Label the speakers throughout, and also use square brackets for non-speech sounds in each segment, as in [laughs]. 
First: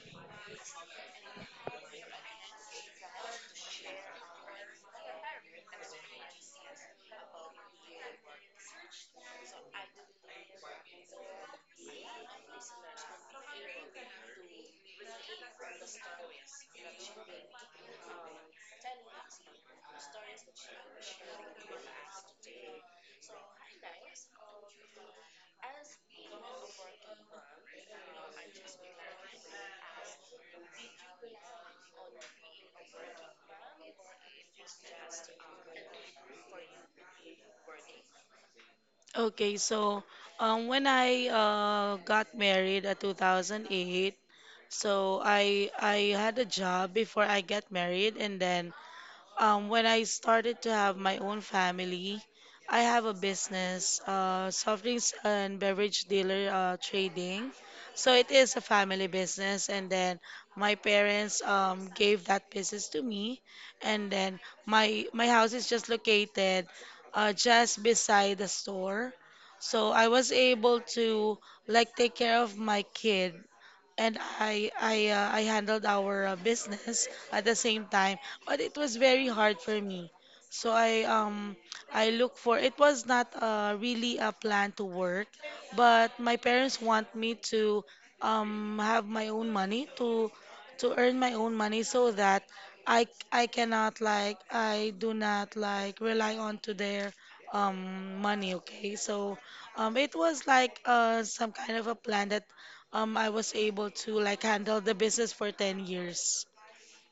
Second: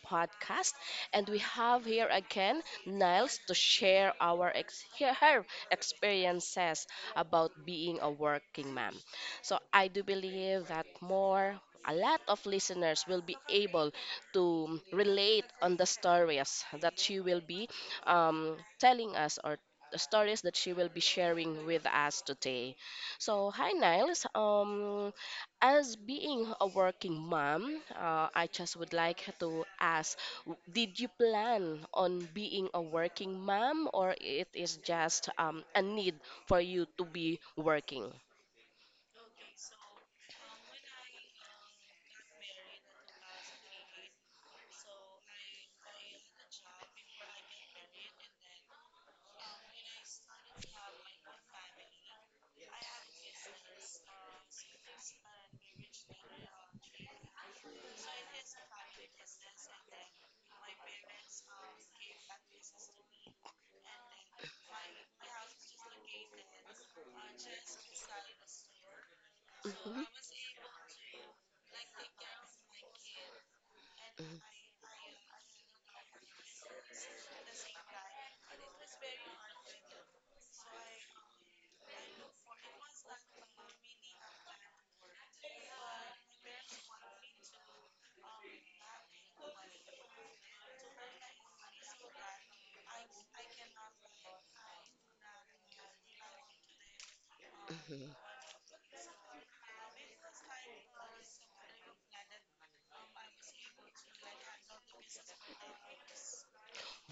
Speaker 1: podcast. And we have here again Niles to share our her experiences about being a working mom. So I do believe that more a lot of listeners will be able to relate on the stories that she will be telling us or the stories that she will be sharing with us today. So, hi Niles. As being a working mom, I just would like to ask, did you plan on being a working mom, or it is just a need for you to be working?
Speaker 2: Okay, so when I got married at 2008, so I had a job before I got married, and then when I started to have my own family, I have a business, soft drinks and beverage dealer trading. So it is a family business, and then my parents gave that business to me, and then my house is just located just beside the store. So
Speaker 1: Mhm,
Speaker 2: I was able to like take care of my kid and
Speaker 1: mhm,
Speaker 2: I handled our business at the same time, but it was very hard for me. So I look for It was not really a plan to work, but my parents want me to have my own money to earn my own money so that I cannot like I do not like rely on to their
Speaker 1: mhm.
Speaker 2: money, okay? So it was like some kind of a plan that I was able to like handle the business for 10 years.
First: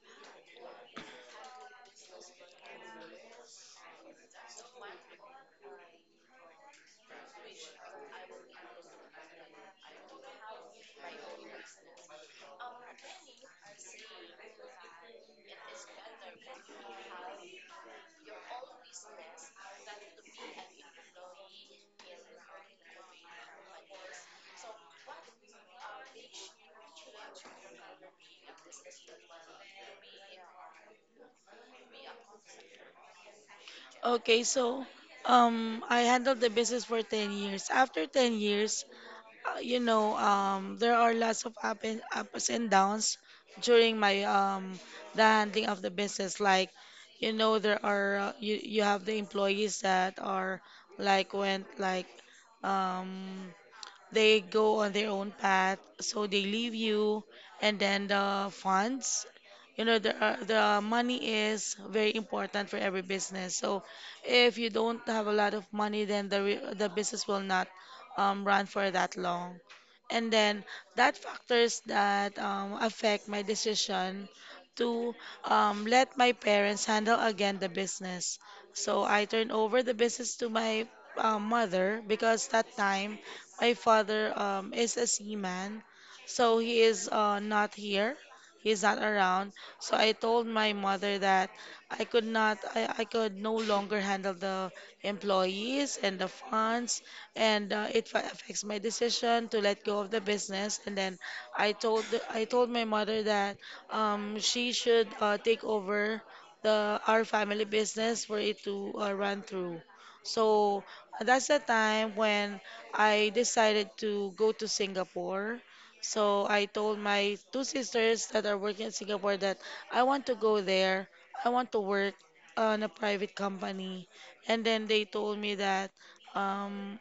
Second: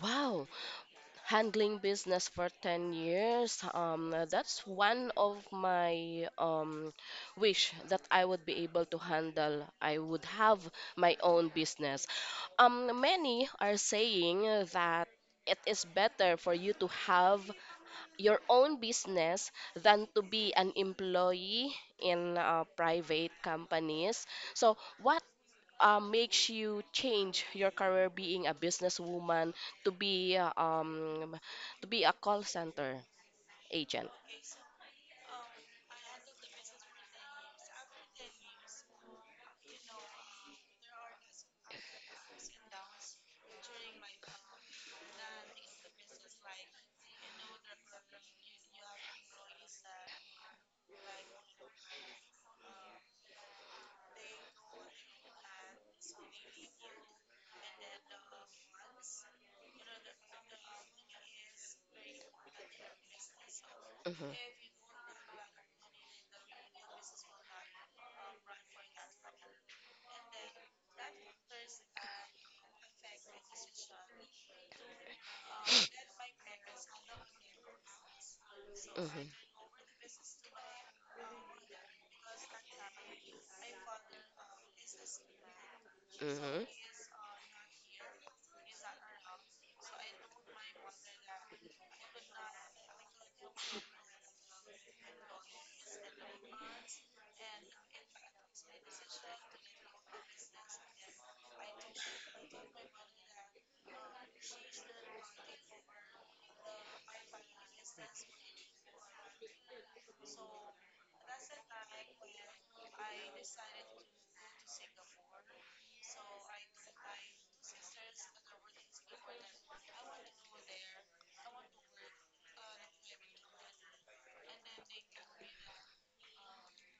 Speaker 1: Wow, handling business for 10 years. That's one of my wish that I would be able to handle. I would have my own business. Many are saying that it is better for you to have your own business than to be an employee in private companies. So, what makes you change your career, being a businesswoman, to be uh, um to be a call center agent.
Speaker 2: Okay, so I handled the business for 10 years. After 10 years, you know, there are lots of ups and downs during my the handling of the business. Like you know there are you have the employees that are like went like um they go on their own path, so they leave you, and then the funds, you know, the money is very important for every business. So
Speaker 1: Mhm.
Speaker 2: if you don't have a lot of money, then the business will not run for that long, and then that factors that affect my decision to let my parents handle again the business. So I
Speaker 1: Mhm.
Speaker 2: turn over the business to my mother, because that time my father is a seaman, so
Speaker 1: Mhm.
Speaker 2: he is not here. He's not around. So I told my mother that I could no longer handle the employees and the funds, and affects my decision to let go of the business. And then I told my mother that she should take over the our family business for it to run through. So that's the time when I decided to go to Singapore. So I told my two sisters that are working in Singapore that I want to go there. I want to work on a private company. And then they told me that um,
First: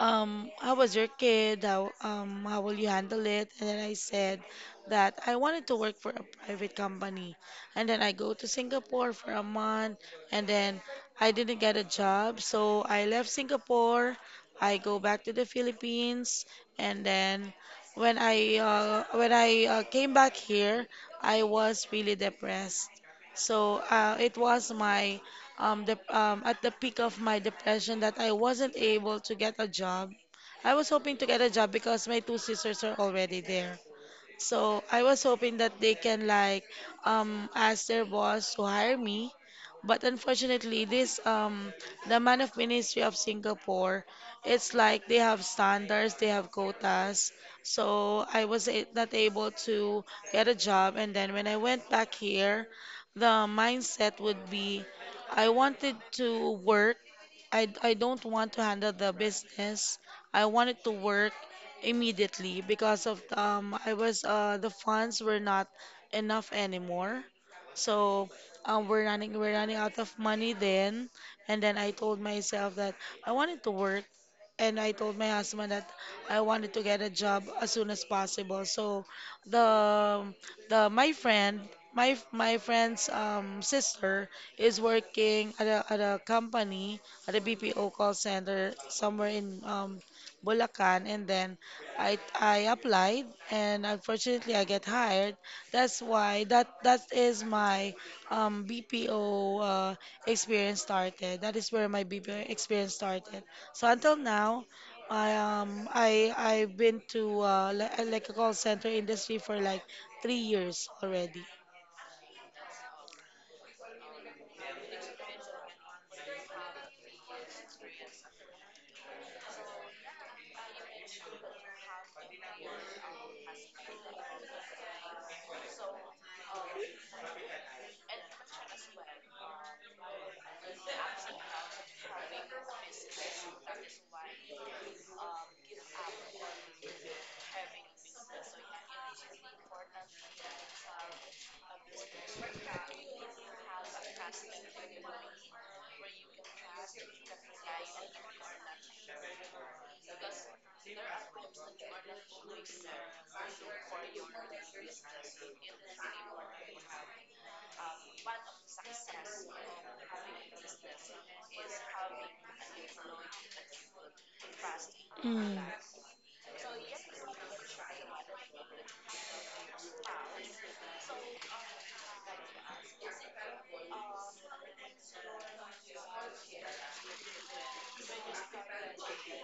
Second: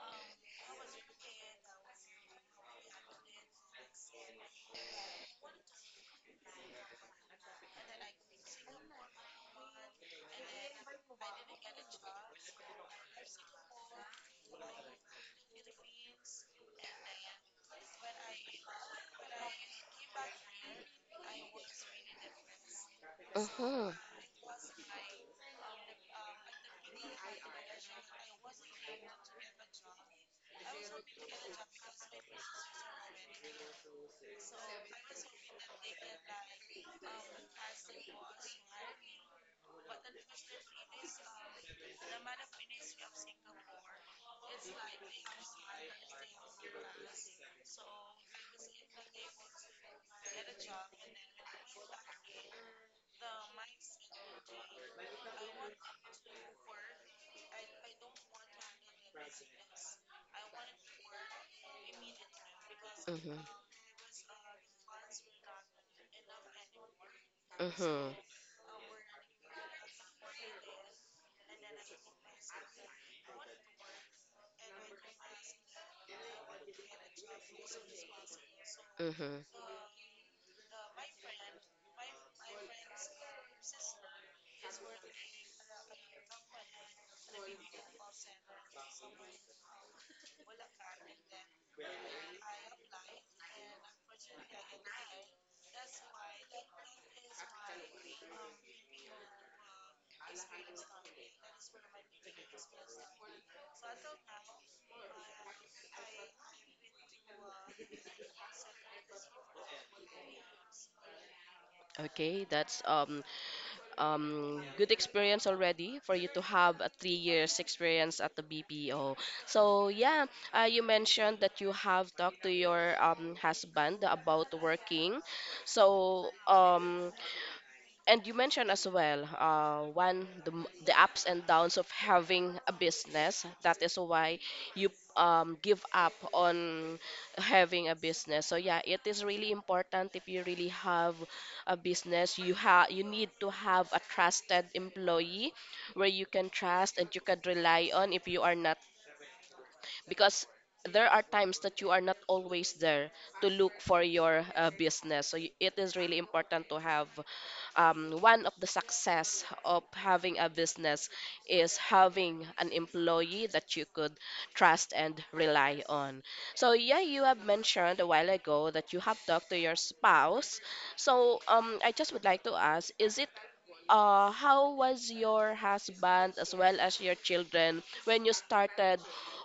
Speaker 2: how was your kid? How will you handle it? And then I said that I wanted to work for a private company, and then I go to Singapore for a month, and then I didn't get a job, so I left Singapore. I go back to the Philippines, and then when I came back here, I was really depressed. So
Speaker 1: Mhm.
Speaker 2: it was my at the peak of my depression that I wasn't able to get a job. I was hoping to get a job because my two sisters are already there. So I was hoping that they can like ask their boss to hire me. But unfortunately, this the man of ministry of Singapore, it's like they have standards, they have quotas. So I was not able to get a job, and then when I went back here, the mindset would be I wanted to work. I don't want to handle the business. I wanted to work immediately because of
Speaker 1: Mhm.
Speaker 2: I was the funds were not enough anymore.
Speaker 1: Mhm.
Speaker 2: So we're running out of money then, and then I told myself that I wanted to work, and I told my husband that I wanted to get a job as soon as possible. So
Speaker 1: Mhm.
Speaker 2: the the my friend my f- my friend's sister is working at at a company at a BPO call center somewhere in Bulacan, and then I applied, and unfortunately I get hired. That's why that is my BPO experience started. That is where my BPO experience started. So until now, I I've been to like a call center industry for like 3 years already.
Speaker 1: Okay, that's good experience already for you to have a 3 years experience at the BPO. So yeah, you mentioned that you have talked to your husband about working. So, and you mentioned as well, the ups and downs of having a business. That is why you give up on having a business. So yeah, it is really important, if you really have a business, you need to have a trusted employee where you can trust and you can rely on, if you are not, because there are times that you are not always there to look for your business. So it is really important to have, one of the success of having a business is having an employee that you could trust and
Speaker 2: Mm.
Speaker 1: rely on. So yeah, you have mentioned a while ago that you have talked to your spouse. So, I just would like to ask, is it how was your husband as well as your children when you started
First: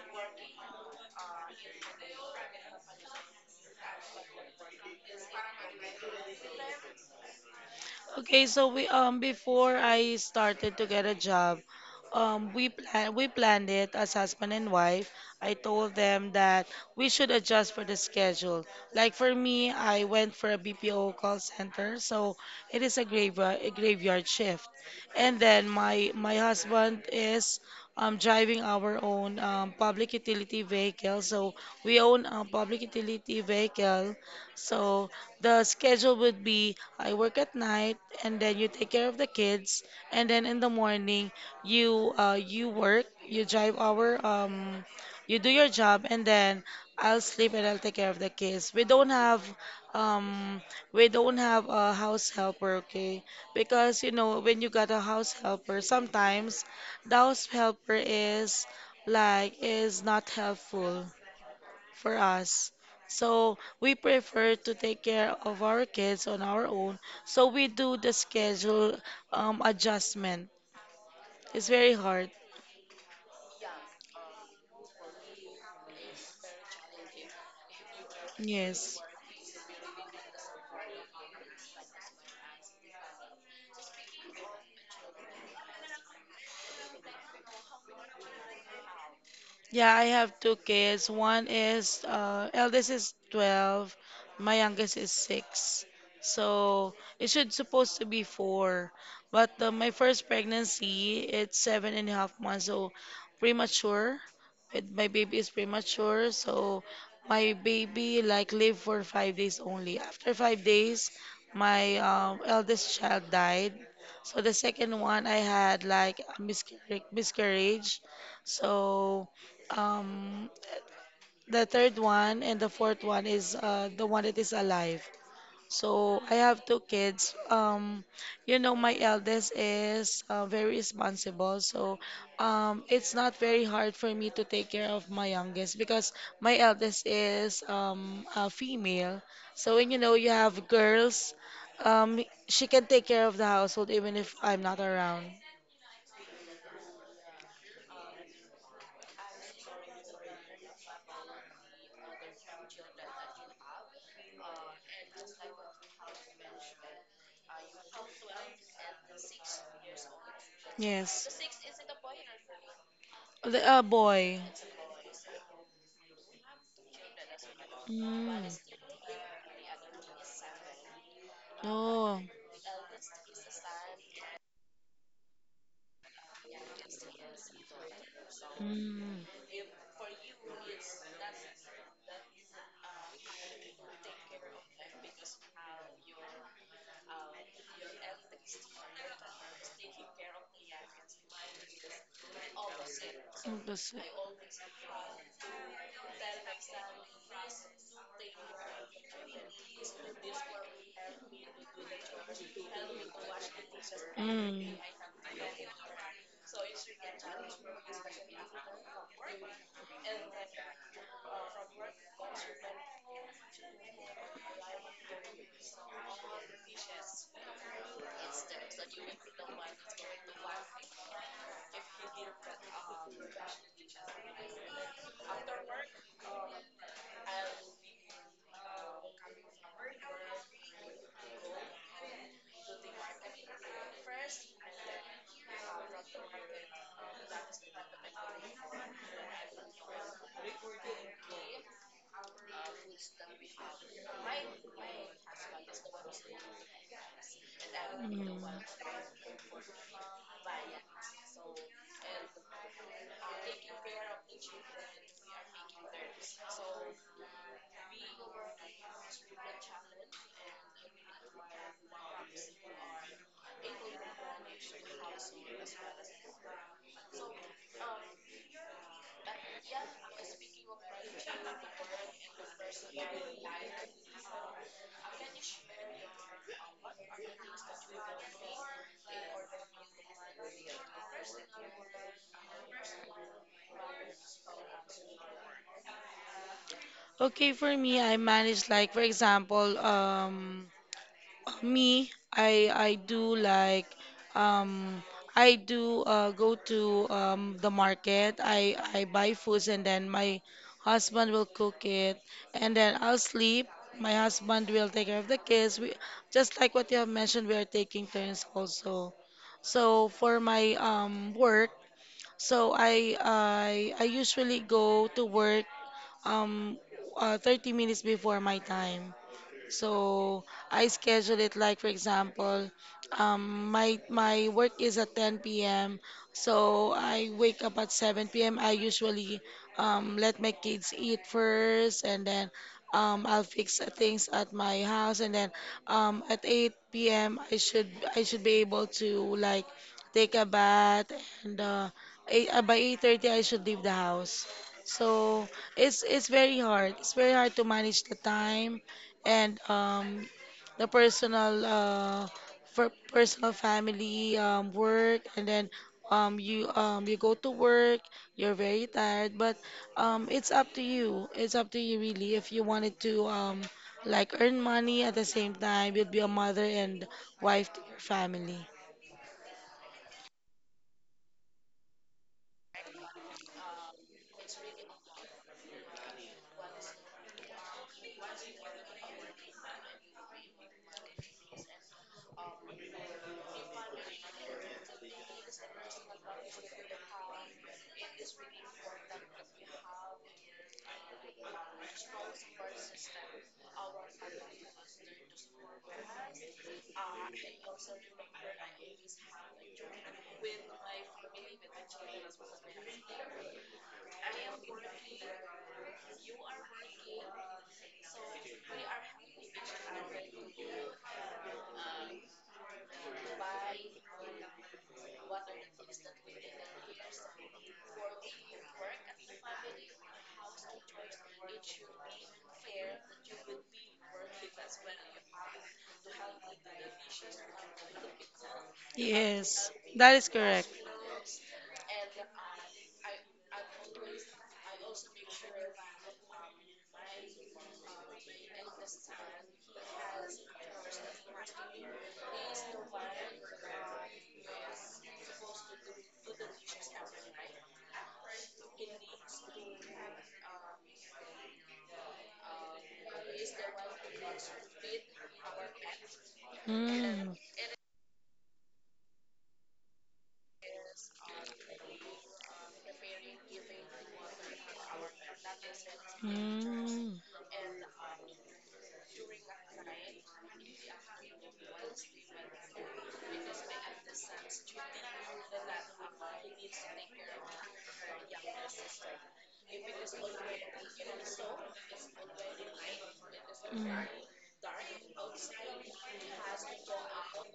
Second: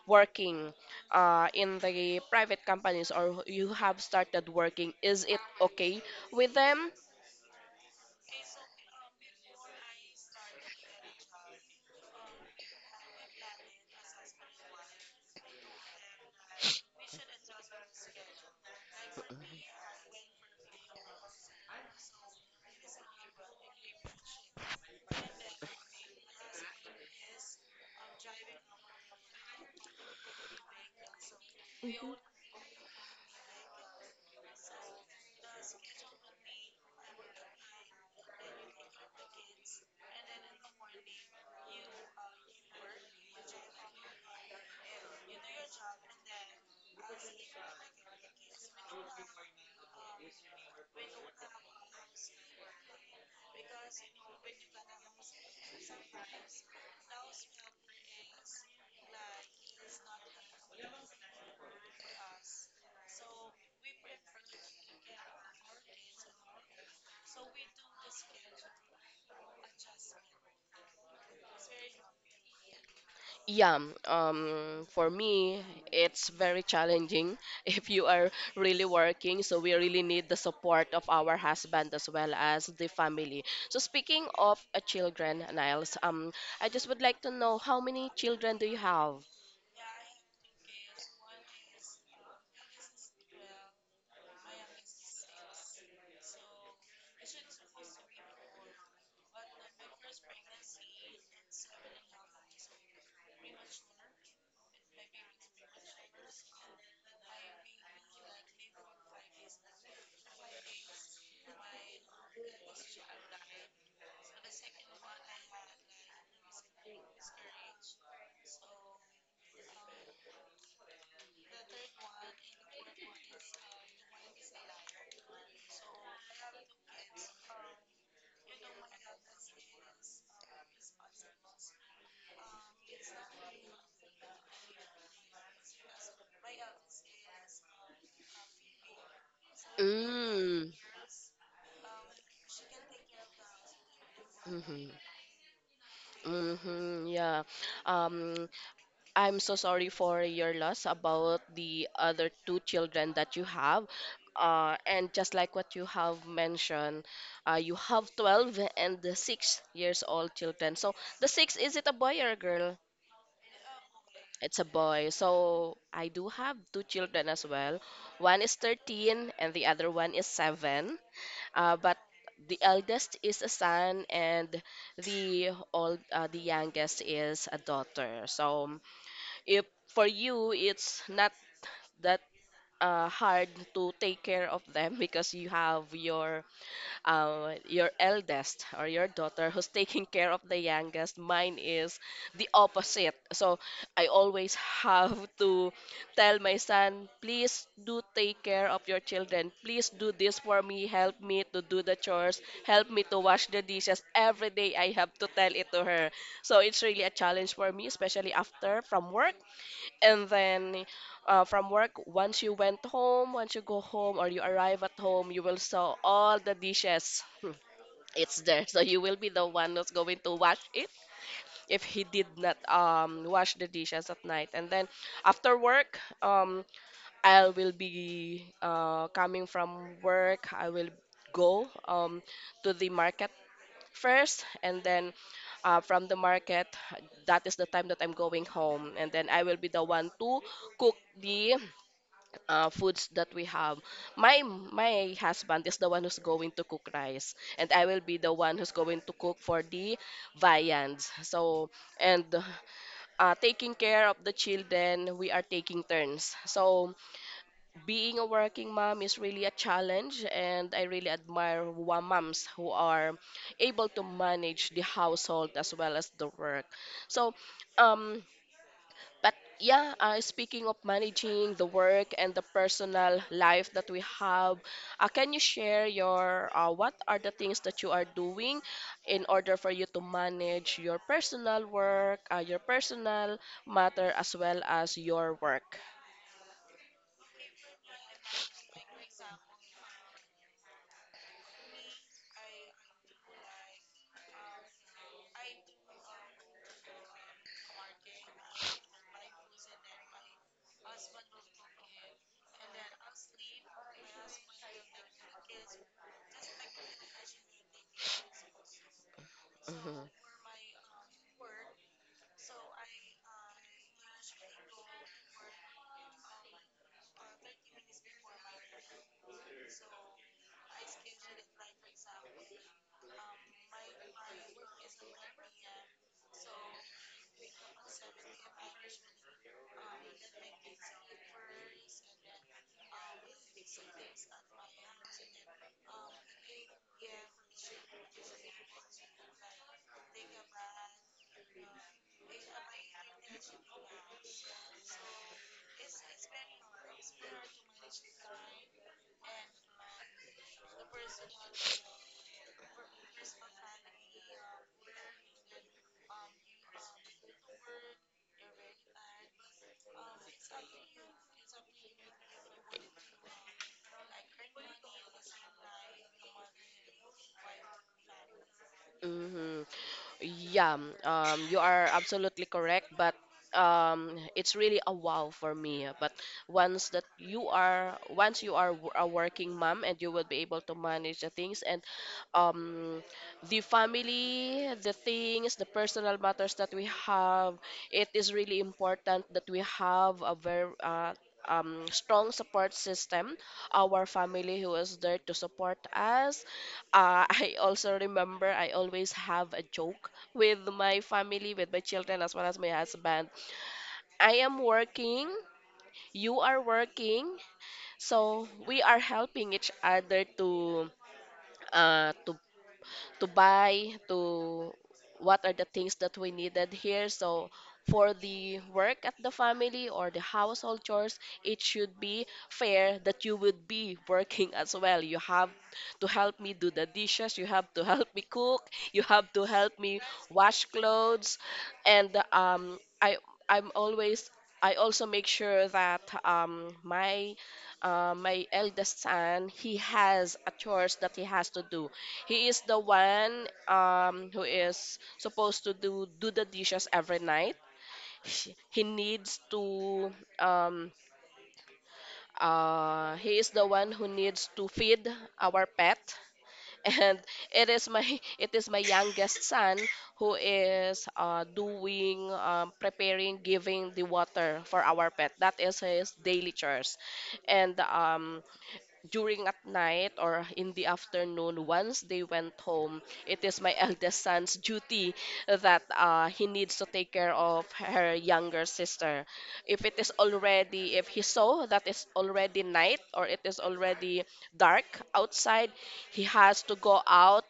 Speaker 1: working in the private companies, or you have started working? Is it okay with them?
Speaker 2: Okay, so we before I started to get a job, we planned it as husband and wife. I told them that we should adjust for the schedule. Like for me, I went for a BPO call center, so it is a graveyard shift. And then my husband is driving our own public utility vehicle, so we
Speaker 1: Mhm.
Speaker 2: own a public utility vehicle. So the schedule would be I work at night, and then you take care of the kids, and then in the morning you you work, you drive our you do your job, and then I'll sleep and I'll take care of the kids. Um we don't have a house helper, okay? Because you know, when you got a house helper, sometimes the house helper is like is not helpful for us. So we prefer to take care of our kids on our own. So we do the schedule adjustment. It's very hard.
Speaker 1: Yeah, for me, it's very challenging [laughs] if you are really
Speaker 2: Yes.
Speaker 1: working. So we really need the support of our husband as well as the family. So, speaking of children, Niles, I just would like to know, how many children do you have?
Speaker 2: Yeah, I have two kids. One is eldest is 12, my youngest is 6. So it should supposed to be 4. But my first pregnancy, it's seven and a half months, so premature. It, my baby is premature, so my baby like lived for 5 days only. After 5 days, my eldest child died. So the second one, I had like a miscarriage. So um, the third one and the fourth one is the one that is alive. So I have two kids. You know, my eldest is very responsible. So it's not very hard for me to take care of my youngest because my eldest is a female. So when you know you have
Speaker 1: Mm,
Speaker 2: girls, she can take care of the household even if I'm not
Speaker 1: mm-hmm,
Speaker 2: around.
Speaker 1: mm-hmm, yeah. Um, I'm so sorry for your loss about the other two children that you have. And just like what you have mentioned, you have 12 and the 6 years old children. So the
Speaker 2: Yes.
Speaker 1: six, is it a boy or a girl?
Speaker 2: The boy.
Speaker 1: It's a boy. So I do have two children as well. One
Speaker 2: Mm.
Speaker 1: is 13 and the other one is seven. But
Speaker 2: Oh,
Speaker 1: the eldest is a son and the youngest is a daughter. So,
Speaker 2: mm,
Speaker 1: if for you it's not that hard to take care of them [laughs] because you have your eldest, or your daughter who's taking care of the youngest. Mine is the opposite. So
Speaker 2: that's-
Speaker 1: I always have to tell my son, please do take care of your children. Please do this for me. Help me to do the chores. Help me to wash the dishes. Every
Speaker 2: mm,
Speaker 1: day I have to tell it to her. So it's really a challenge for me, especially after from work. And then, from work, once you went home, once you go home or you arrive at home, you will saw all the dishes, it's there [laughs] so you will be the one who's going to wash it, if he did not wash the dishes at night. And then after work, I will be coming from work. I will go to the market first, and then, from the market, that is the time that I'm going home, and then I will be the one to cook the foods that we have. My my husband is the one who's going to cook rice, and I will be the
Speaker 2: mm.
Speaker 1: one who's going to cook for the viands. So, and taking care of the children, we are taking turns. So being a working mom is really a challenge, and I really admire moms who are able to manage the household as well as the work. So, um but yeah, speaking of managing the work and the personal life that we have, can you share your, what are the things that you are doing in order for you to manage your personal work, your personal matter as well as your work?
Speaker 2: Okay, for me, I manage like for example, I do like um I do go to the market. I buy foods, and then my husband will cook it, and then I'll sleep. My husband will take care of the kids. We, just like what you have mentioned, we are taking turns also. So for my work. So I usually go to work um 30 minutes before my time. So I schedule it like for example, my work is at 10 p.m. So I wake up at 7 p.m. I usually let my kids eat first, and then I'll fix things at my house, and then at 8 p.m. I should be able to like take a bath, and by 8:30 I should leave the house. So it's very hard. It's very hard to manage the time and the personal for personal family work, and then you go to work. You're very tired, but it's up to you. It's up to you really if you wanted to like earn money at the same time you'd be a mother and wife to your family.
Speaker 1: Hmm. Yeah, you are absolutely correct, but it's really a wow for me. But once that you are, once you are a working mom, and you will be able to manage the things, and um, the family, the things, the personal matters that we have, it is really important that we have a very strong support system, our family who is there to support us, [laughs] I also remember, I always have a joke with my family, with my children, as well as my husband. I am working, you are working, so we are helping each other uh, to to buy to what are the things that we needed here, so for the work at the family or the household chores, it should be fair that you would be working [laughs] as well. You have to help me do the dishes, you have to help me cook, you have to
Speaker 2: Yes,
Speaker 1: help me
Speaker 2: that is
Speaker 1: wash
Speaker 2: correct.
Speaker 1: clothes. And I I'm always I also make sure that my eldest son, he has a chores that he has to do. He is the one, who is supposed to do the dishes every night. He needs to um, he is the one who needs to feed our pet, [laughs] and
Speaker 2: Mm.
Speaker 1: it is my it is my youngest son who is doing preparing giving the water for our pet. That is his daily chores.
Speaker 2: 嗯
Speaker 1: And during at night or in the afternoon, once they went home, it is my [laughs] eldest son's duty that he needs to take care of her younger sister. If it is already, if he saw that it's already night or it is already
Speaker 2: 嗯
Speaker 1: dark outside, he has to go out,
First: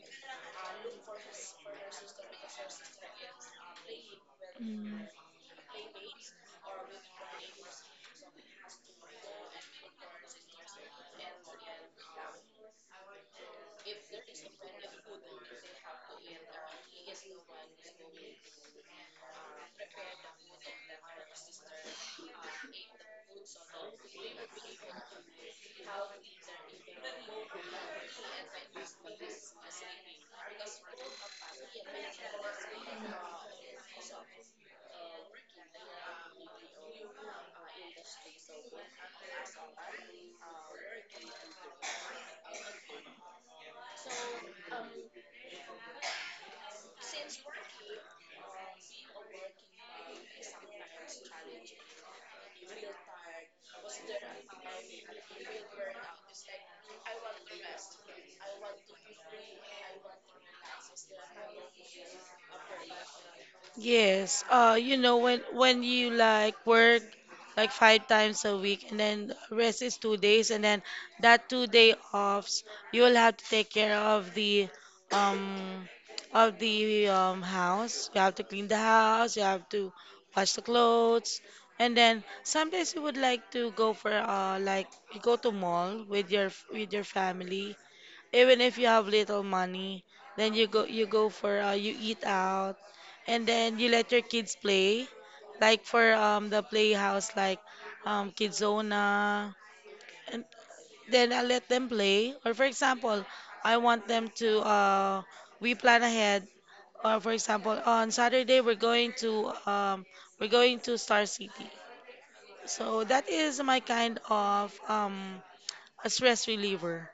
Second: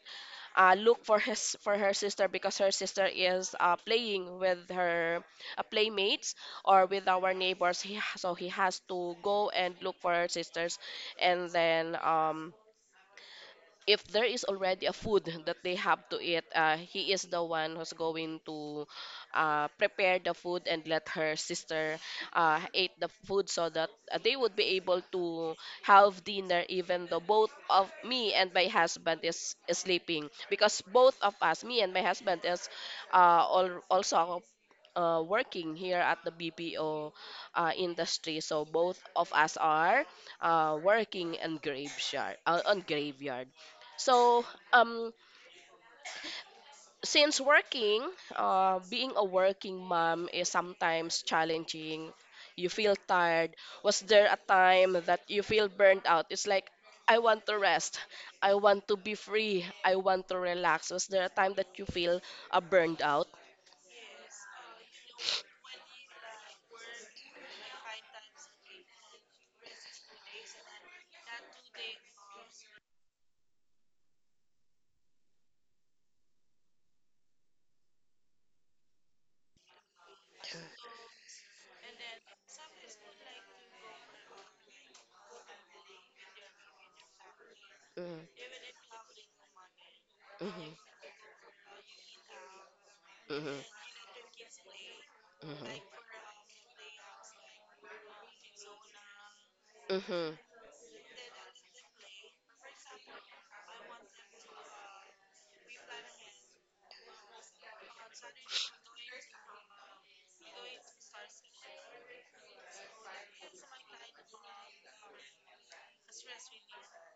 Speaker 1: look for his for her sister, because her sister is playing with
Speaker 2: 嗯
Speaker 1: her playmates, or with our neighbors. So he has to go and look for her sisters. And then, if there is already a food that they have to eat, he is the one who's going to prepare the food and let her sister eat the food, so that they would be able to have dinner, even though both of me and my husband is sleeping, because both of us, me and my husband, is uh, also working here at the BPO industry. So both of us are working in graveyard. On graveyard. So, um, since working, being a working mom is sometimes challenging. You feel tired. Was there a time that you feel burnt out? It's like, I want to rest. I want to be free. I want to relax. Was there a time that you feel burned out?
Speaker 2: Yes, you know when you like work like five times a week and then the rest is 2 days and then that 2 day offs you will have to take care um of the house. You have to clean the house, you have to wash the clothes, and then sometimes you would like to go for like you go to mall with your family even
Speaker 1: Mm-hmm.
Speaker 2: if you have little money then
Speaker 1: Mm-hmm.
Speaker 2: you go for you eat out and then you let your kids play,
Speaker 1: Mm-hmm.
Speaker 2: like for the playhouse, like Kidzona,
Speaker 1: Mm-hmm.
Speaker 2: and then I let them play. Or for example, I want them to we plan ahead. Or for example, on Saturday we're going to Star City. So that is my kind of a stress reliever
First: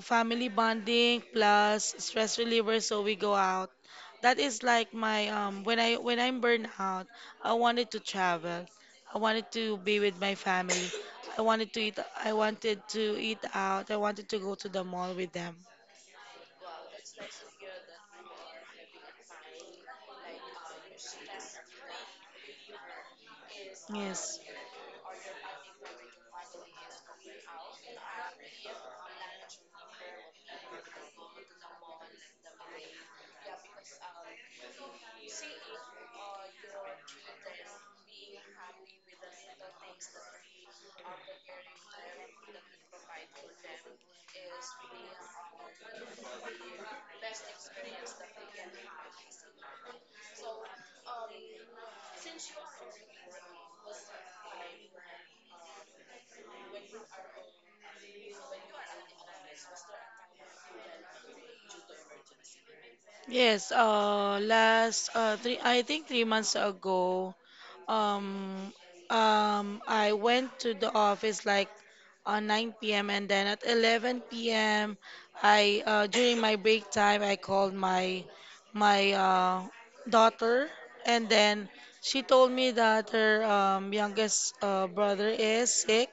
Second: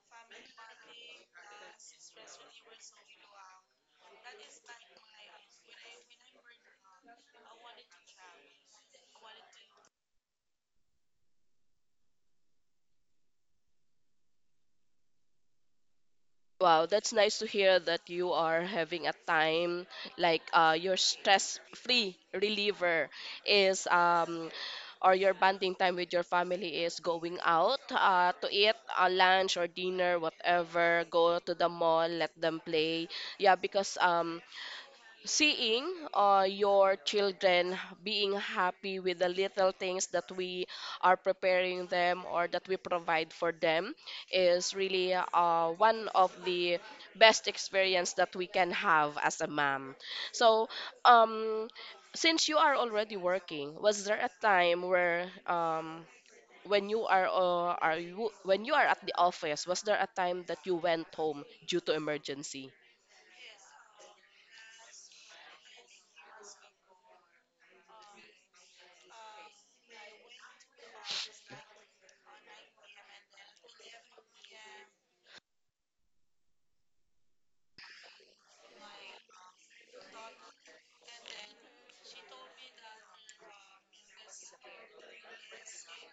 Speaker 2: family bonding plus stress reliever so we go out that is like my when I when I'm burned out I wanted to travel I wanted to be with my family I wanted to eat I wanted to eat out I wanted to go to the mall with them
Speaker 1: Wow, that's nice to hear that you are having a time like, your stress-free reliever is,
Speaker 2: yes
Speaker 1: or your bonding time with your family is going out, to eat a lunch or dinner, whatever, go to the mall, let them play. Yeah, because, seeing your children being happy with the little things that we are preparing them, or that we provide for them, is really, one of the best experience that we can have as a mom. So, um, since you are already working, was there a time where, when you are, when you are at the office, was there a time that you went home due to emergency?
Speaker 2: Yes, last three, I think 3 months ago, um, I went to the office like 9 p.m. and then at 11 p.m. I during my break time I called my daughter, and then she told me that her youngest brother is sick,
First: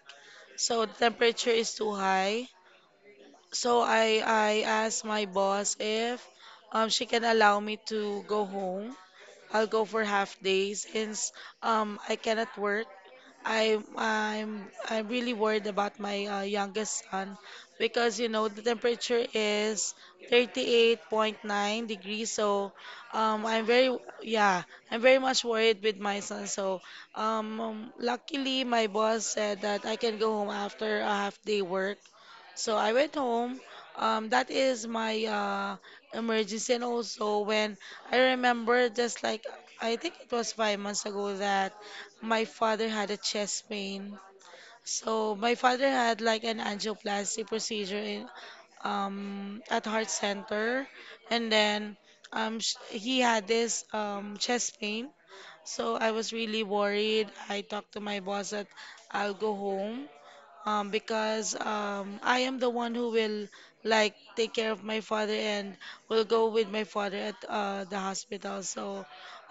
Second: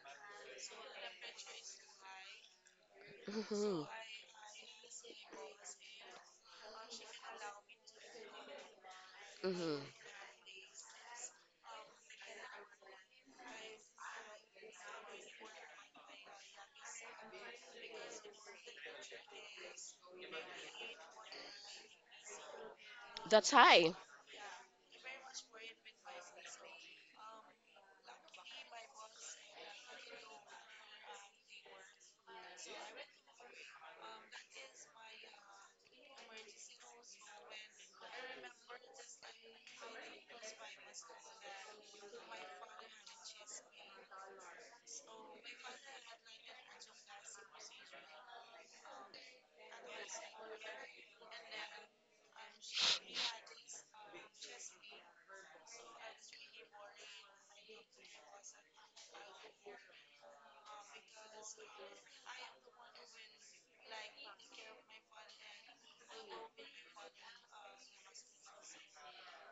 Speaker 2: so the temperature is too high. So
Speaker 1: Mhm.
Speaker 2: I asked my boss if she can allow me to go home. I'll
Speaker 1: Mhm.
Speaker 2: go for half day since I cannot work. I'm really worried about my youngest son because you know the temperature is 38.9 degrees, so
Speaker 1: That's
Speaker 2: I'm very,
Speaker 1: high.
Speaker 2: yeah, I'm very much worried with my son. So luckily my boss said that I can go home after a half day work, so I went home. That is my emergency. And also, when I remember, just like I think it was 5 months ago, that my father had a chest pain. So my father had like an angioplasty procedure in at heart center, and then he had this chest pain. So I was really worried. I talked to my boss that I'll go home because I am the one who will like take care of my father and will go with my father at the hospital. So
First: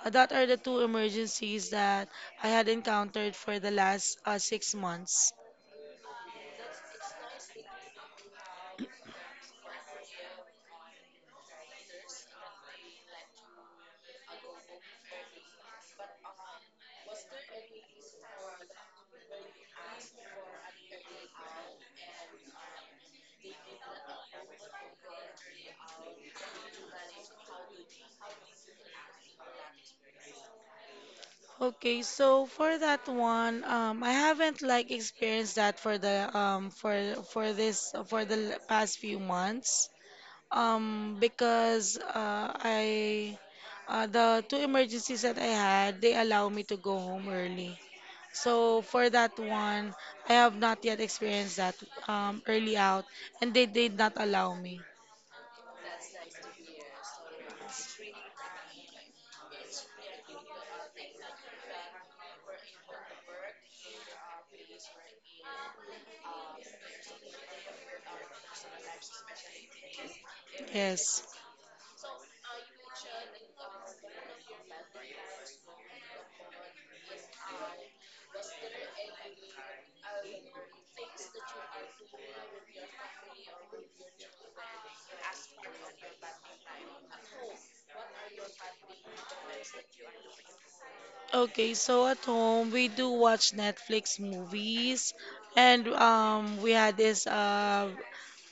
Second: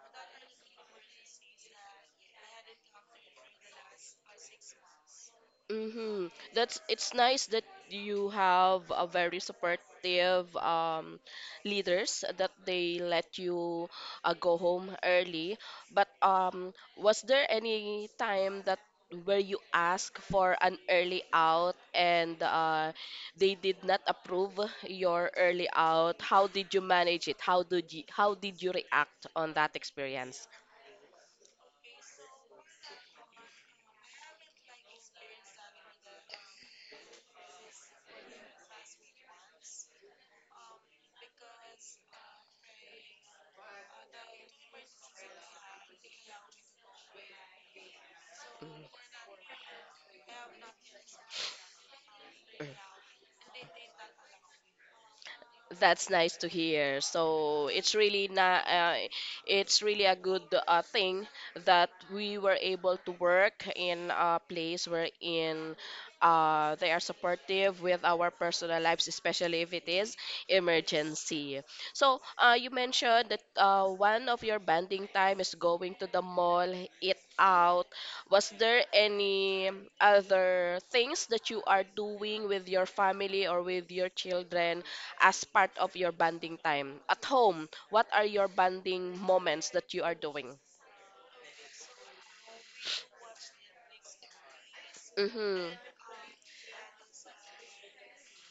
Speaker 2: that are the two emergencies that I had encountered for the last 6 months.
Speaker 1: Mm-hmm. That's, it's nice that you have a very supportive, leaders, that they let you go home early. But, was there any time that, where you asked for an early out, and they did not approve your early out? How did you manage it? How did you react on that experience?
Speaker 2: Okay, so for that one, I haven't like experienced that for the for this for the l- past few months. Because I The two emergencies that I had, they allow me to go home early. So for that one, I have not yet experienced that early out, and they did not allow me.
Speaker 1: That's nice to hear. So it's really not. It's really a good thing that we were able to work in a place wherein they are supportive with our personal lives, especially if it is
Speaker 2: Yes.
Speaker 1: emergency. So you mentioned that one of your banding time is going to the mall, eat out. Was there any other things that you are doing with your family or with your children? As part of your bonding time. At home, what are your bonding moments that you are doing?
Speaker 2: Okay, so at home we do watch Netflix movies,
Speaker 1: Mm-hmm.
Speaker 2: and we had this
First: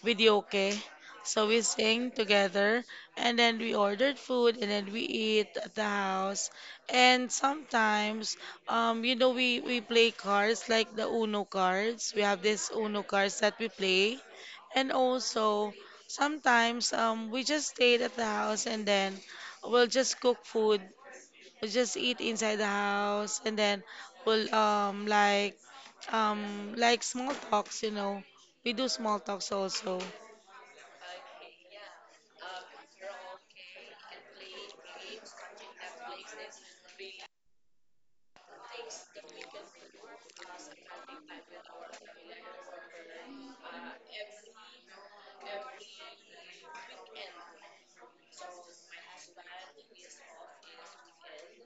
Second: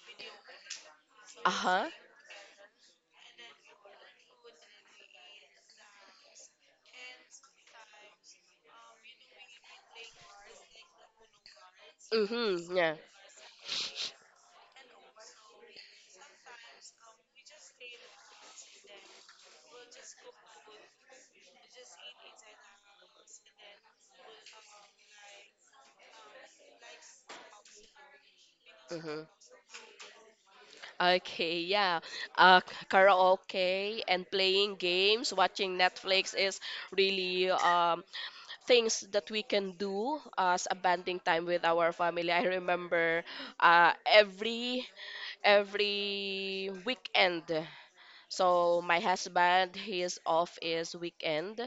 Speaker 2: video, okay. So we
Speaker 1: Uh-huh.
Speaker 2: sing together, and then we ordered food and then we eat at the house. And sometimes, you know, we play cards like the Uno cards. We have this
Speaker 1: Mm-hmm. Yeah.
Speaker 2: Uno cards that we play. And also sometimes we just stayed at the house, and then we'll just cook food, we just eat inside the house, and then we'll like small talks, you know, we do small
Speaker 1: Mm-hmm.
Speaker 2: talks also.
Speaker 1: Okay, yeah. Karaoke and playing games, watching Netflix is really things that we can do as a bonding time with our family. I remember uh, every every weekend. So my husband, his off is weekend.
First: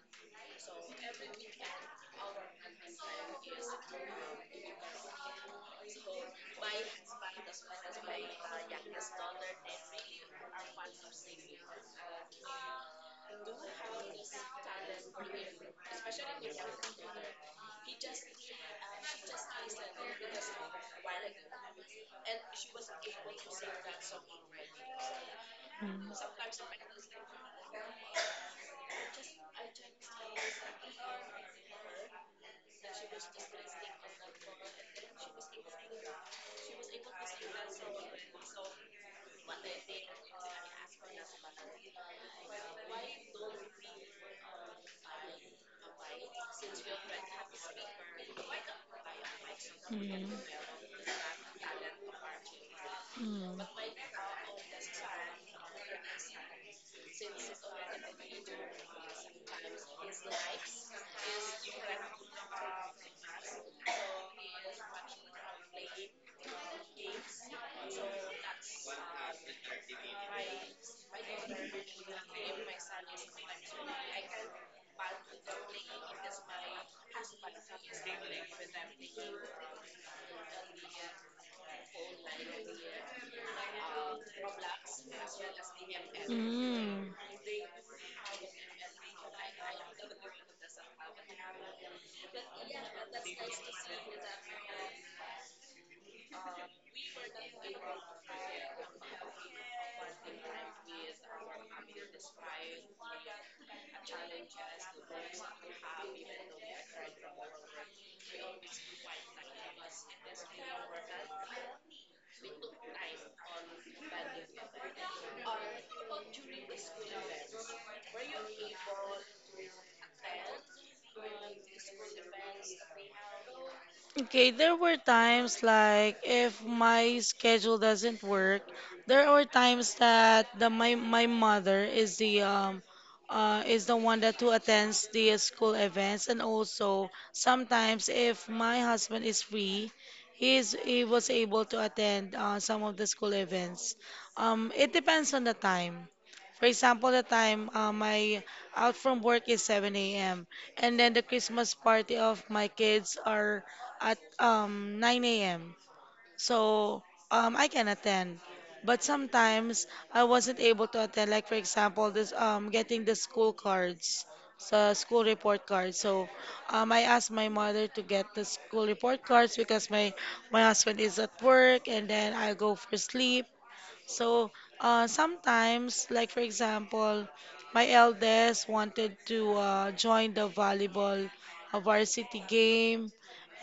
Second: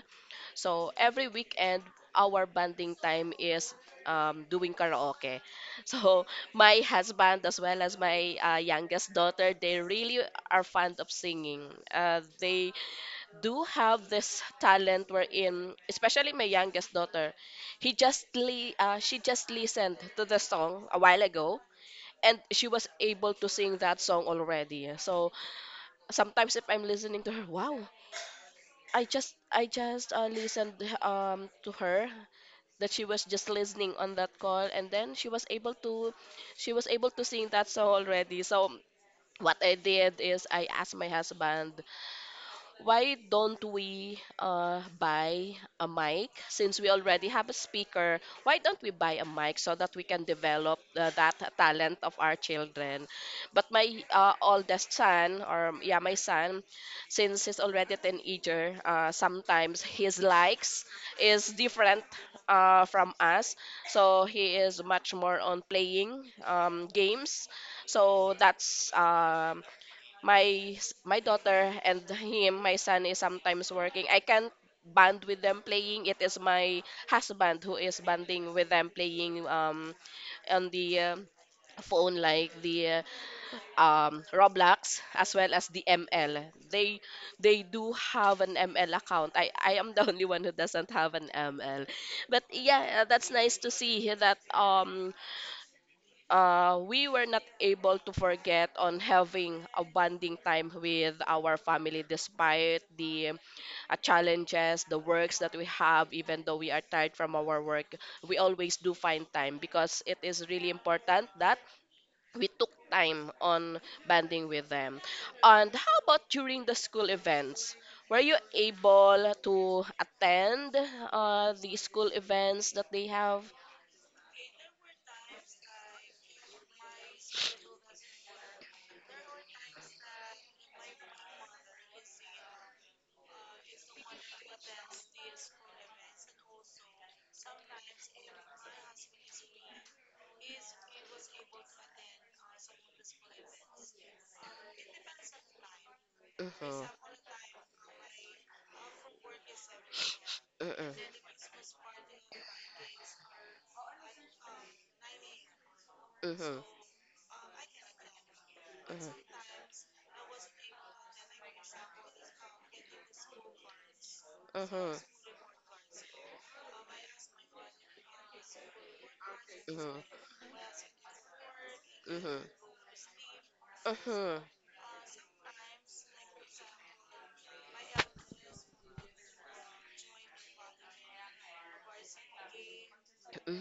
Speaker 1: So every weekend, our bonding time is doing karaoke. [laughs] So my husband as well as my youngest daughter, they really are fond of singing. They do have this talent wherein, especially my youngest daughter, she just listened to the song a while ago and she was able to sing that song already. So sometimes if I'm listening to her, wow, I just listened to her that she was just listening on that call and then she was able to sing that song already. So what I did is I asked my husband, why don't we buy a mic? Since we already have a speaker, why don't we buy a mic so that
Speaker 2: Mm,
Speaker 1: we can
Speaker 2: mm,
Speaker 1: develop that talent of our children. But my oldest son or yeah my son, since he's already a teenager, sometimes his likes is different from us. So he is much more on playing games. So that's my daughter and [laughs] him, my son is sometimes working. I can't band with them playing. It is my husband who is banding with them playing on the phone, like the Roblox as well as the
Speaker 2: mm,
Speaker 1: ML. they
Speaker 2: mm.
Speaker 1: they do have an ML account. I am the [laughs] only one who doesn't have an ML. But yeah, that's nice to see that we were not able to forget on having a bonding time with our family despite the challenges, the works that we have. Even though we are tired from our work, we always do find time because it is really important that we took time on bonding with them. And how about during the school events? Were you able to attend the school events that they have?
Speaker 2: Okay, there were times like if my schedule doesn't work, there are times that the my my mother is the one that who attends the school events, and also sometimes if my husband is free, he was able to attend some of the school events. It depends on the time. For
Speaker 1: Mm-hmm.
Speaker 2: example, the time my out from work is 7 a.m. and then the
Speaker 1: Mm-hmm.
Speaker 2: Christmas party of my kids are at 9 a.m.
Speaker 1: Mm-hmm.
Speaker 2: So I can attend. But sometimes I wasn't able to attend. Like for example, this getting the school cards, the
Speaker 1: Uh-huh.
Speaker 2: school report cards. So I asked my mother to get the school report cards because my
Speaker 1: Uh-huh.
Speaker 2: my husband is at work and then
Speaker 1: Uh-huh.
Speaker 2: I go for sleep.
Speaker 1: Uh-huh.
Speaker 2: So sometimes, like for example, my eldest wanted to join the volleyball varsity game,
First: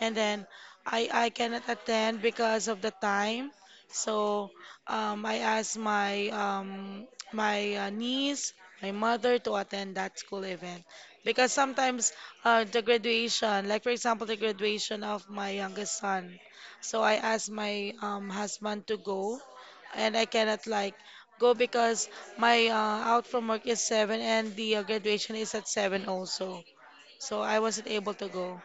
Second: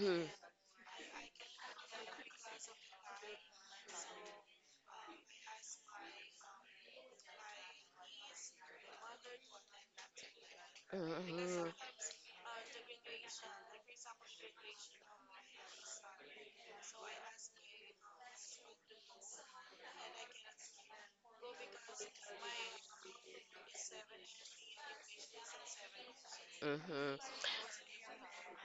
Speaker 2: and then I cannot attend because of the time. So I asked my my niece, my mother to attend that school event because
Speaker 1: Uh-huh.
Speaker 2: sometimes, like for example, the graduation of my youngest son. So I asked my husband to go, and I cannot like go because my out from work is 7 and the graduation is at 7 also.
Speaker 1: Uh-huh.
Speaker 2: So I wasn't able to go.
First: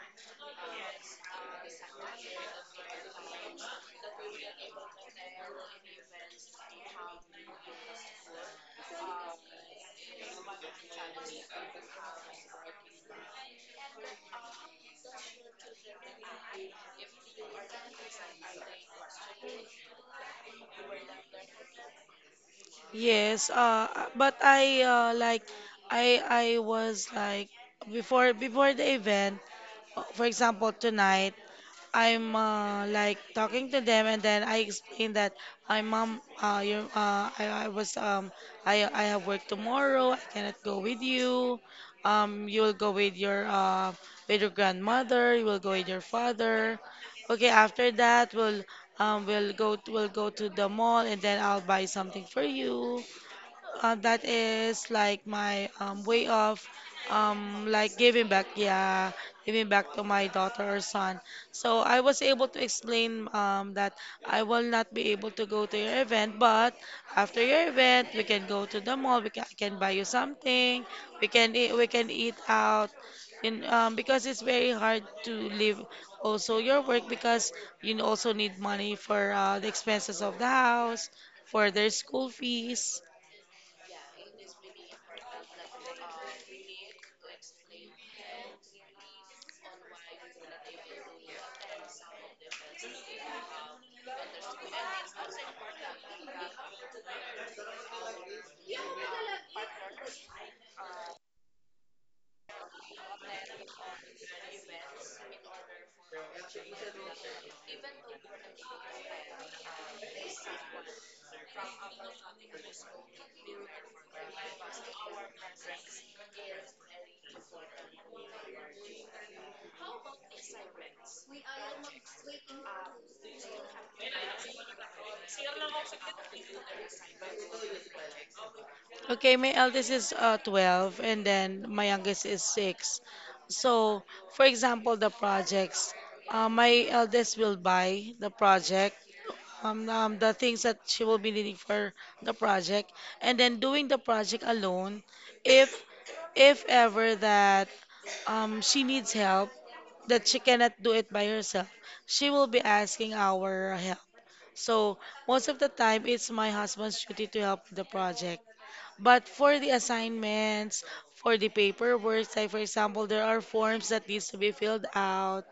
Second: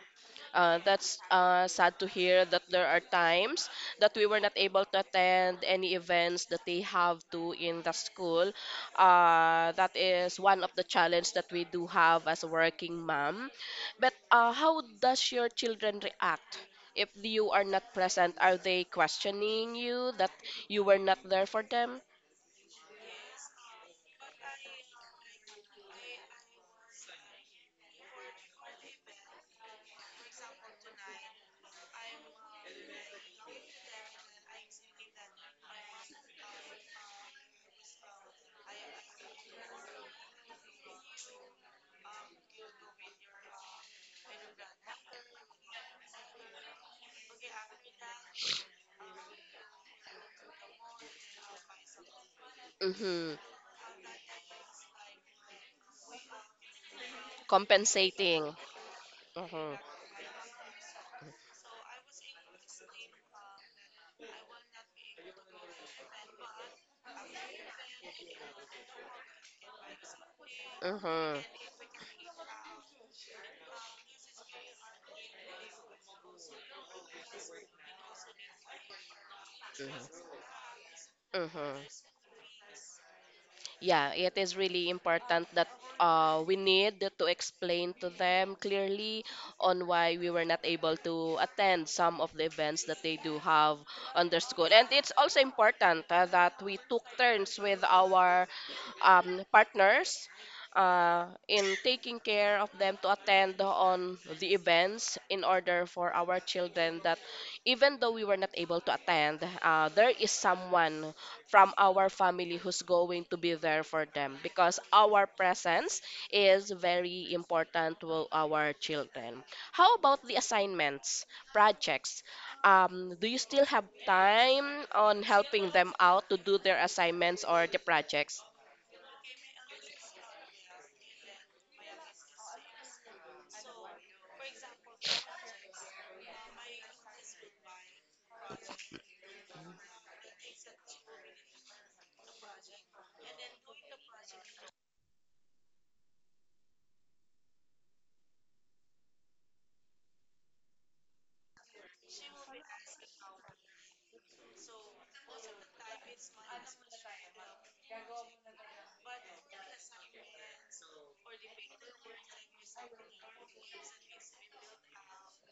Speaker 1: That's sad to hear that there are times that we were not able to attend any events that they have to in the school. That is one of the challenge that we do have as a working mom. But how does your children react if you are not present? Are they questioning you that you were not there for them?
Speaker 2: Yes, but I was like before, before the event, for example tonight, I'm like talking to them, and then I explained that my mom, your, I was I have work tomorrow. I cannot go with you. You will go with your grandmother. You will go with your father. Okay, after that, we'll we'll go to the mall, and then I'll buy something for you.
Speaker 1: Mm-hmm.
Speaker 2: That is like my way of, like, giving
Speaker 1: Compensating.
Speaker 2: back, yeah, giving
Speaker 1: Uh-huh.
Speaker 2: back to my daughter or son. So I was able to explain that I will not be able to go to your event, but after your event, we can go to the mall. I can buy you something.
Speaker 1: Uh-huh.
Speaker 2: We can eat out. And because it's very hard to leave also your work, because you also need money for the expenses of the house,
Speaker 1: Uh
Speaker 2: for
Speaker 1: huh.
Speaker 2: their school fees.
Speaker 1: Yeah, it is really important that we need to explain to them clearly on why we were not able to attend some of the events that they do have on their school. And it's also important that we took turns with our partners in taking care of them to attend on the events in order for our children that even though we were not able to attend, there is someone from our family who's going to be there for them, because our presence is very important to our children. How about the assignments, projects? Do you still have time on helping them out to do their assignments or the projects?
Speaker 2: Okay, my eldest is 12, and then my youngest is 6. So, for example, the projects. My eldest will buy the project, the things that she will be needing for the project, and then doing the project alone. If if ever that she needs help, that she cannot do it by herself, she will be asking our help. So most of the time, it's my husband's duty to help with the project. But for the assignments, for the paperwork, say for example, there are forms that needs to be filled out.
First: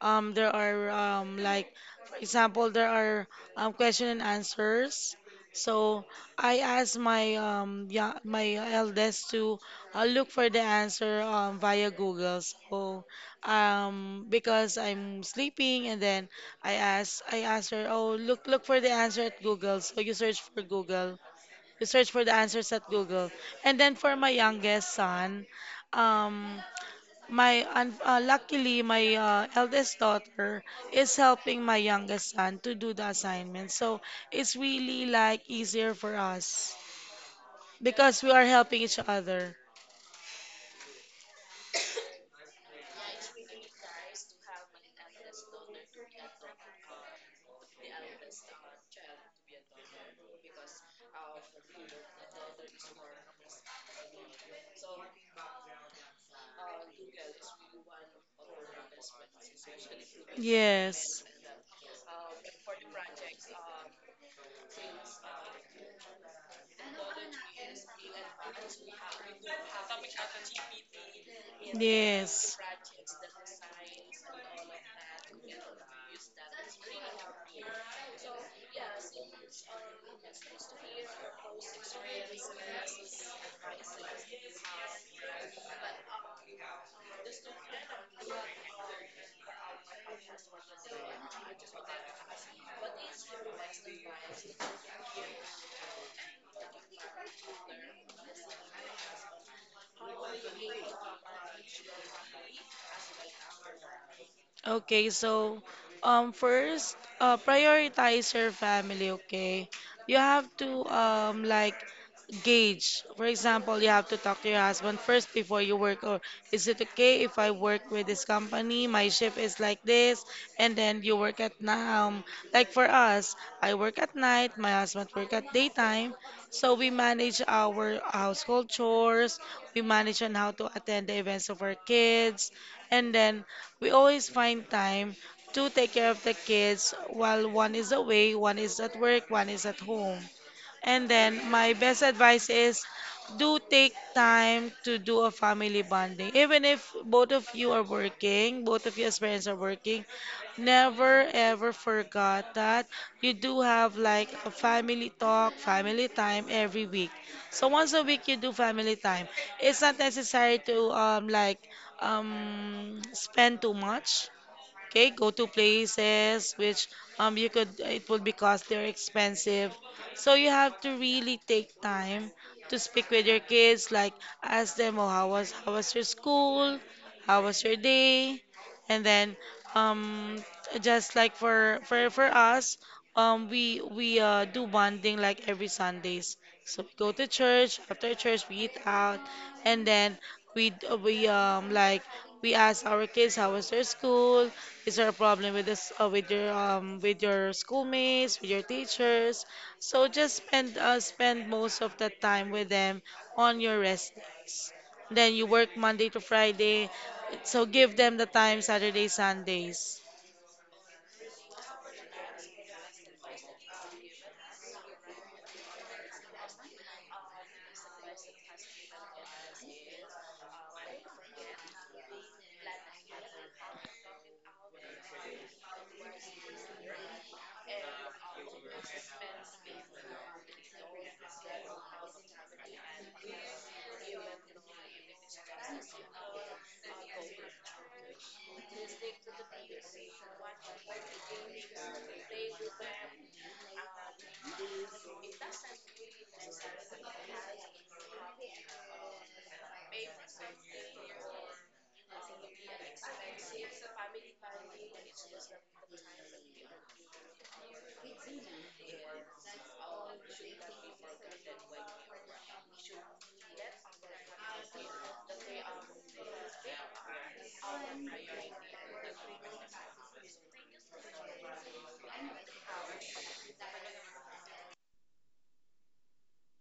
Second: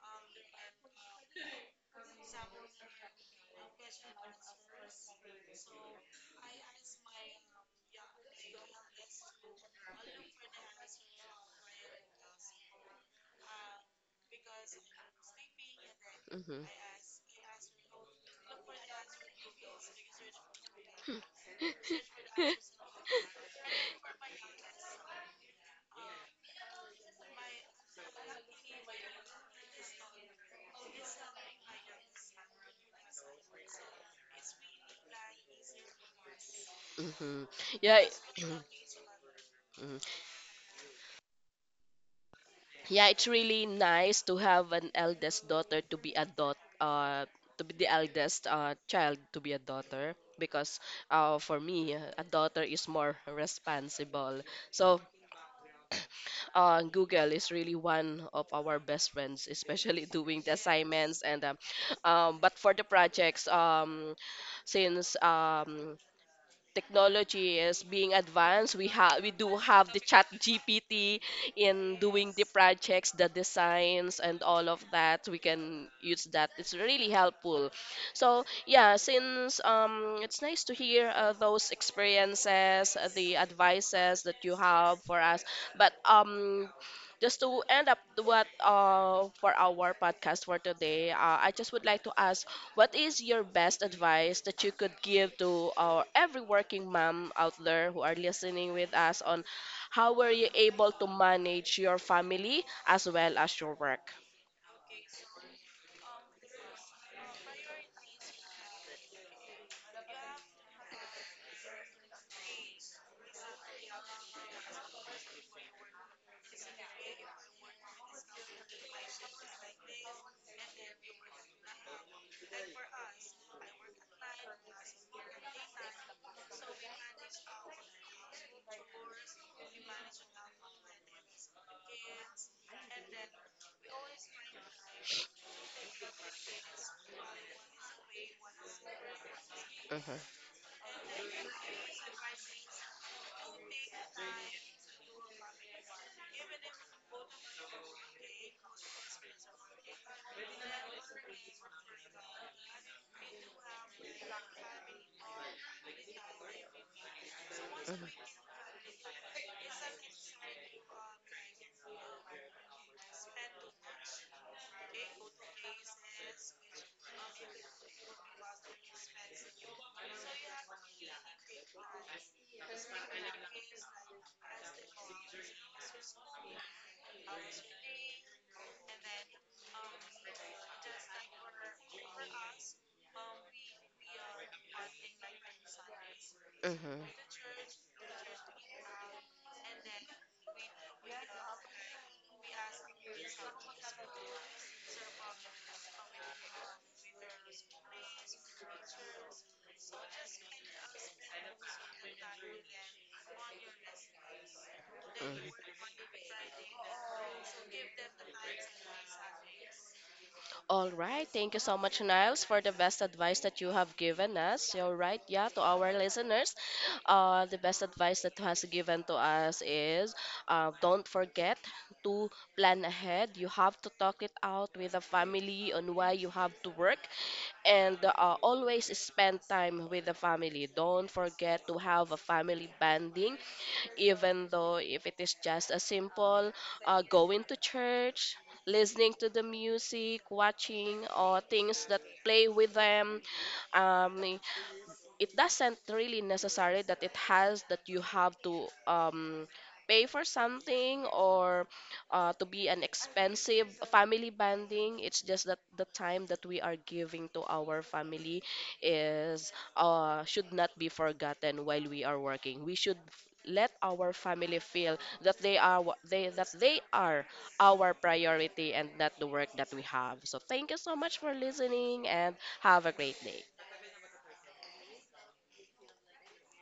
Speaker 2: There are for example, there are question and answers. So I asked my eldest to look for the answer via Google. So because I'm sleeping, and then
Speaker 1: Mhm.
Speaker 2: I asked her, oh, look for the answer at Google. So you search for Google, we search for the answers
Speaker 1: [laughs]
Speaker 2: at Google. And then for my youngest son, um, luckily my eldest daughter is helping my youngest son to do the assignment. So it's really like easier for us
Speaker 1: Hmm. Yeah, it-
Speaker 2: because we are
Speaker 1: [clears throat]
Speaker 2: helping each other.
Speaker 1: mhm. Yeah, it's really nice to have an eldest daughter to be a uh, to be the eldest child, to be a daughter, because for me, a daughter is more responsible. So Google is really one of our best friends, [laughs] especially doing the assignments
Speaker 2: Yes.
Speaker 1: and but for the projects, since technology is being advanced. We do have the Chat GPT in doing the
Speaker 2: Yes.
Speaker 1: projects, the designs, and all of that. We can use that. It's really helpful. So yeah, since it's nice to hear those experiences, the advices that you have for us. But just to end up what for our podcast for today, I just would like to ask, what is your best advice that you could give to our every working mom out there who are listening with us on how were you able to manage your family as well as your work?
Speaker 2: Okay, so first, prioritize your family, okay? You have to gauge. For example, you have to talk to your husband first before you work, or is it okay if I work with this company? My shift is like this, and then you work at now. Like for us, I work at night, my husband work at daytime. So we manage our household chores, we manage on how to attend the events of our kids, and then we always find time to take care of the kids while one is away, one is at work, one is at
Speaker 1: Mhm,
Speaker 2: home. And then my best advice is, do take time to do a family bonding. Even if both of you are working, both of your parents are working, never ever forgot that you do have like a family talk, family time every week. So once a week you
Speaker 1: mhm,
Speaker 2: do family time. It's not necessary to spend too much. Okay, go to places which you could, it would be cost, they're expensive. So you have to really take time to speak with your kids, like ask them, oh, how was your school, how was your day? And then, um just like for us, we do bonding like every Sundays, so we
Speaker 1: mhm,
Speaker 2: go to church. After church, we eat out, and then we d- we like we ask our kids how was their school. Is there a problem with this, with your, with your schoolmates, with your teachers? So just spend most of the time with them on your rest days. Then you
Speaker 1: mhm.
Speaker 2: work Monday to Friday, so give them the time Saturday, Sundays.
Speaker 1: All right. Thank you so much, Niles, for the best advice that you have given us. So, all right. Yeah, to our listeners, the best advice that has given to us is don't forget to plan ahead. You have to talk it out with the family on why you have to work, and always spend time with the family. Don't forget to have a family bonding, even though if it is just a simple going to church, listening to the music, watching or things that play with them. um, it doesn't really necessary that it has that you have to pay for something or to be an expensive family bonding. It's just that the time that we are giving to our family is should not be forgotten while we are working. Let our family feel that they are wha- they that they are our priority and not the work that we have. So thank you so much for listening and have a great day.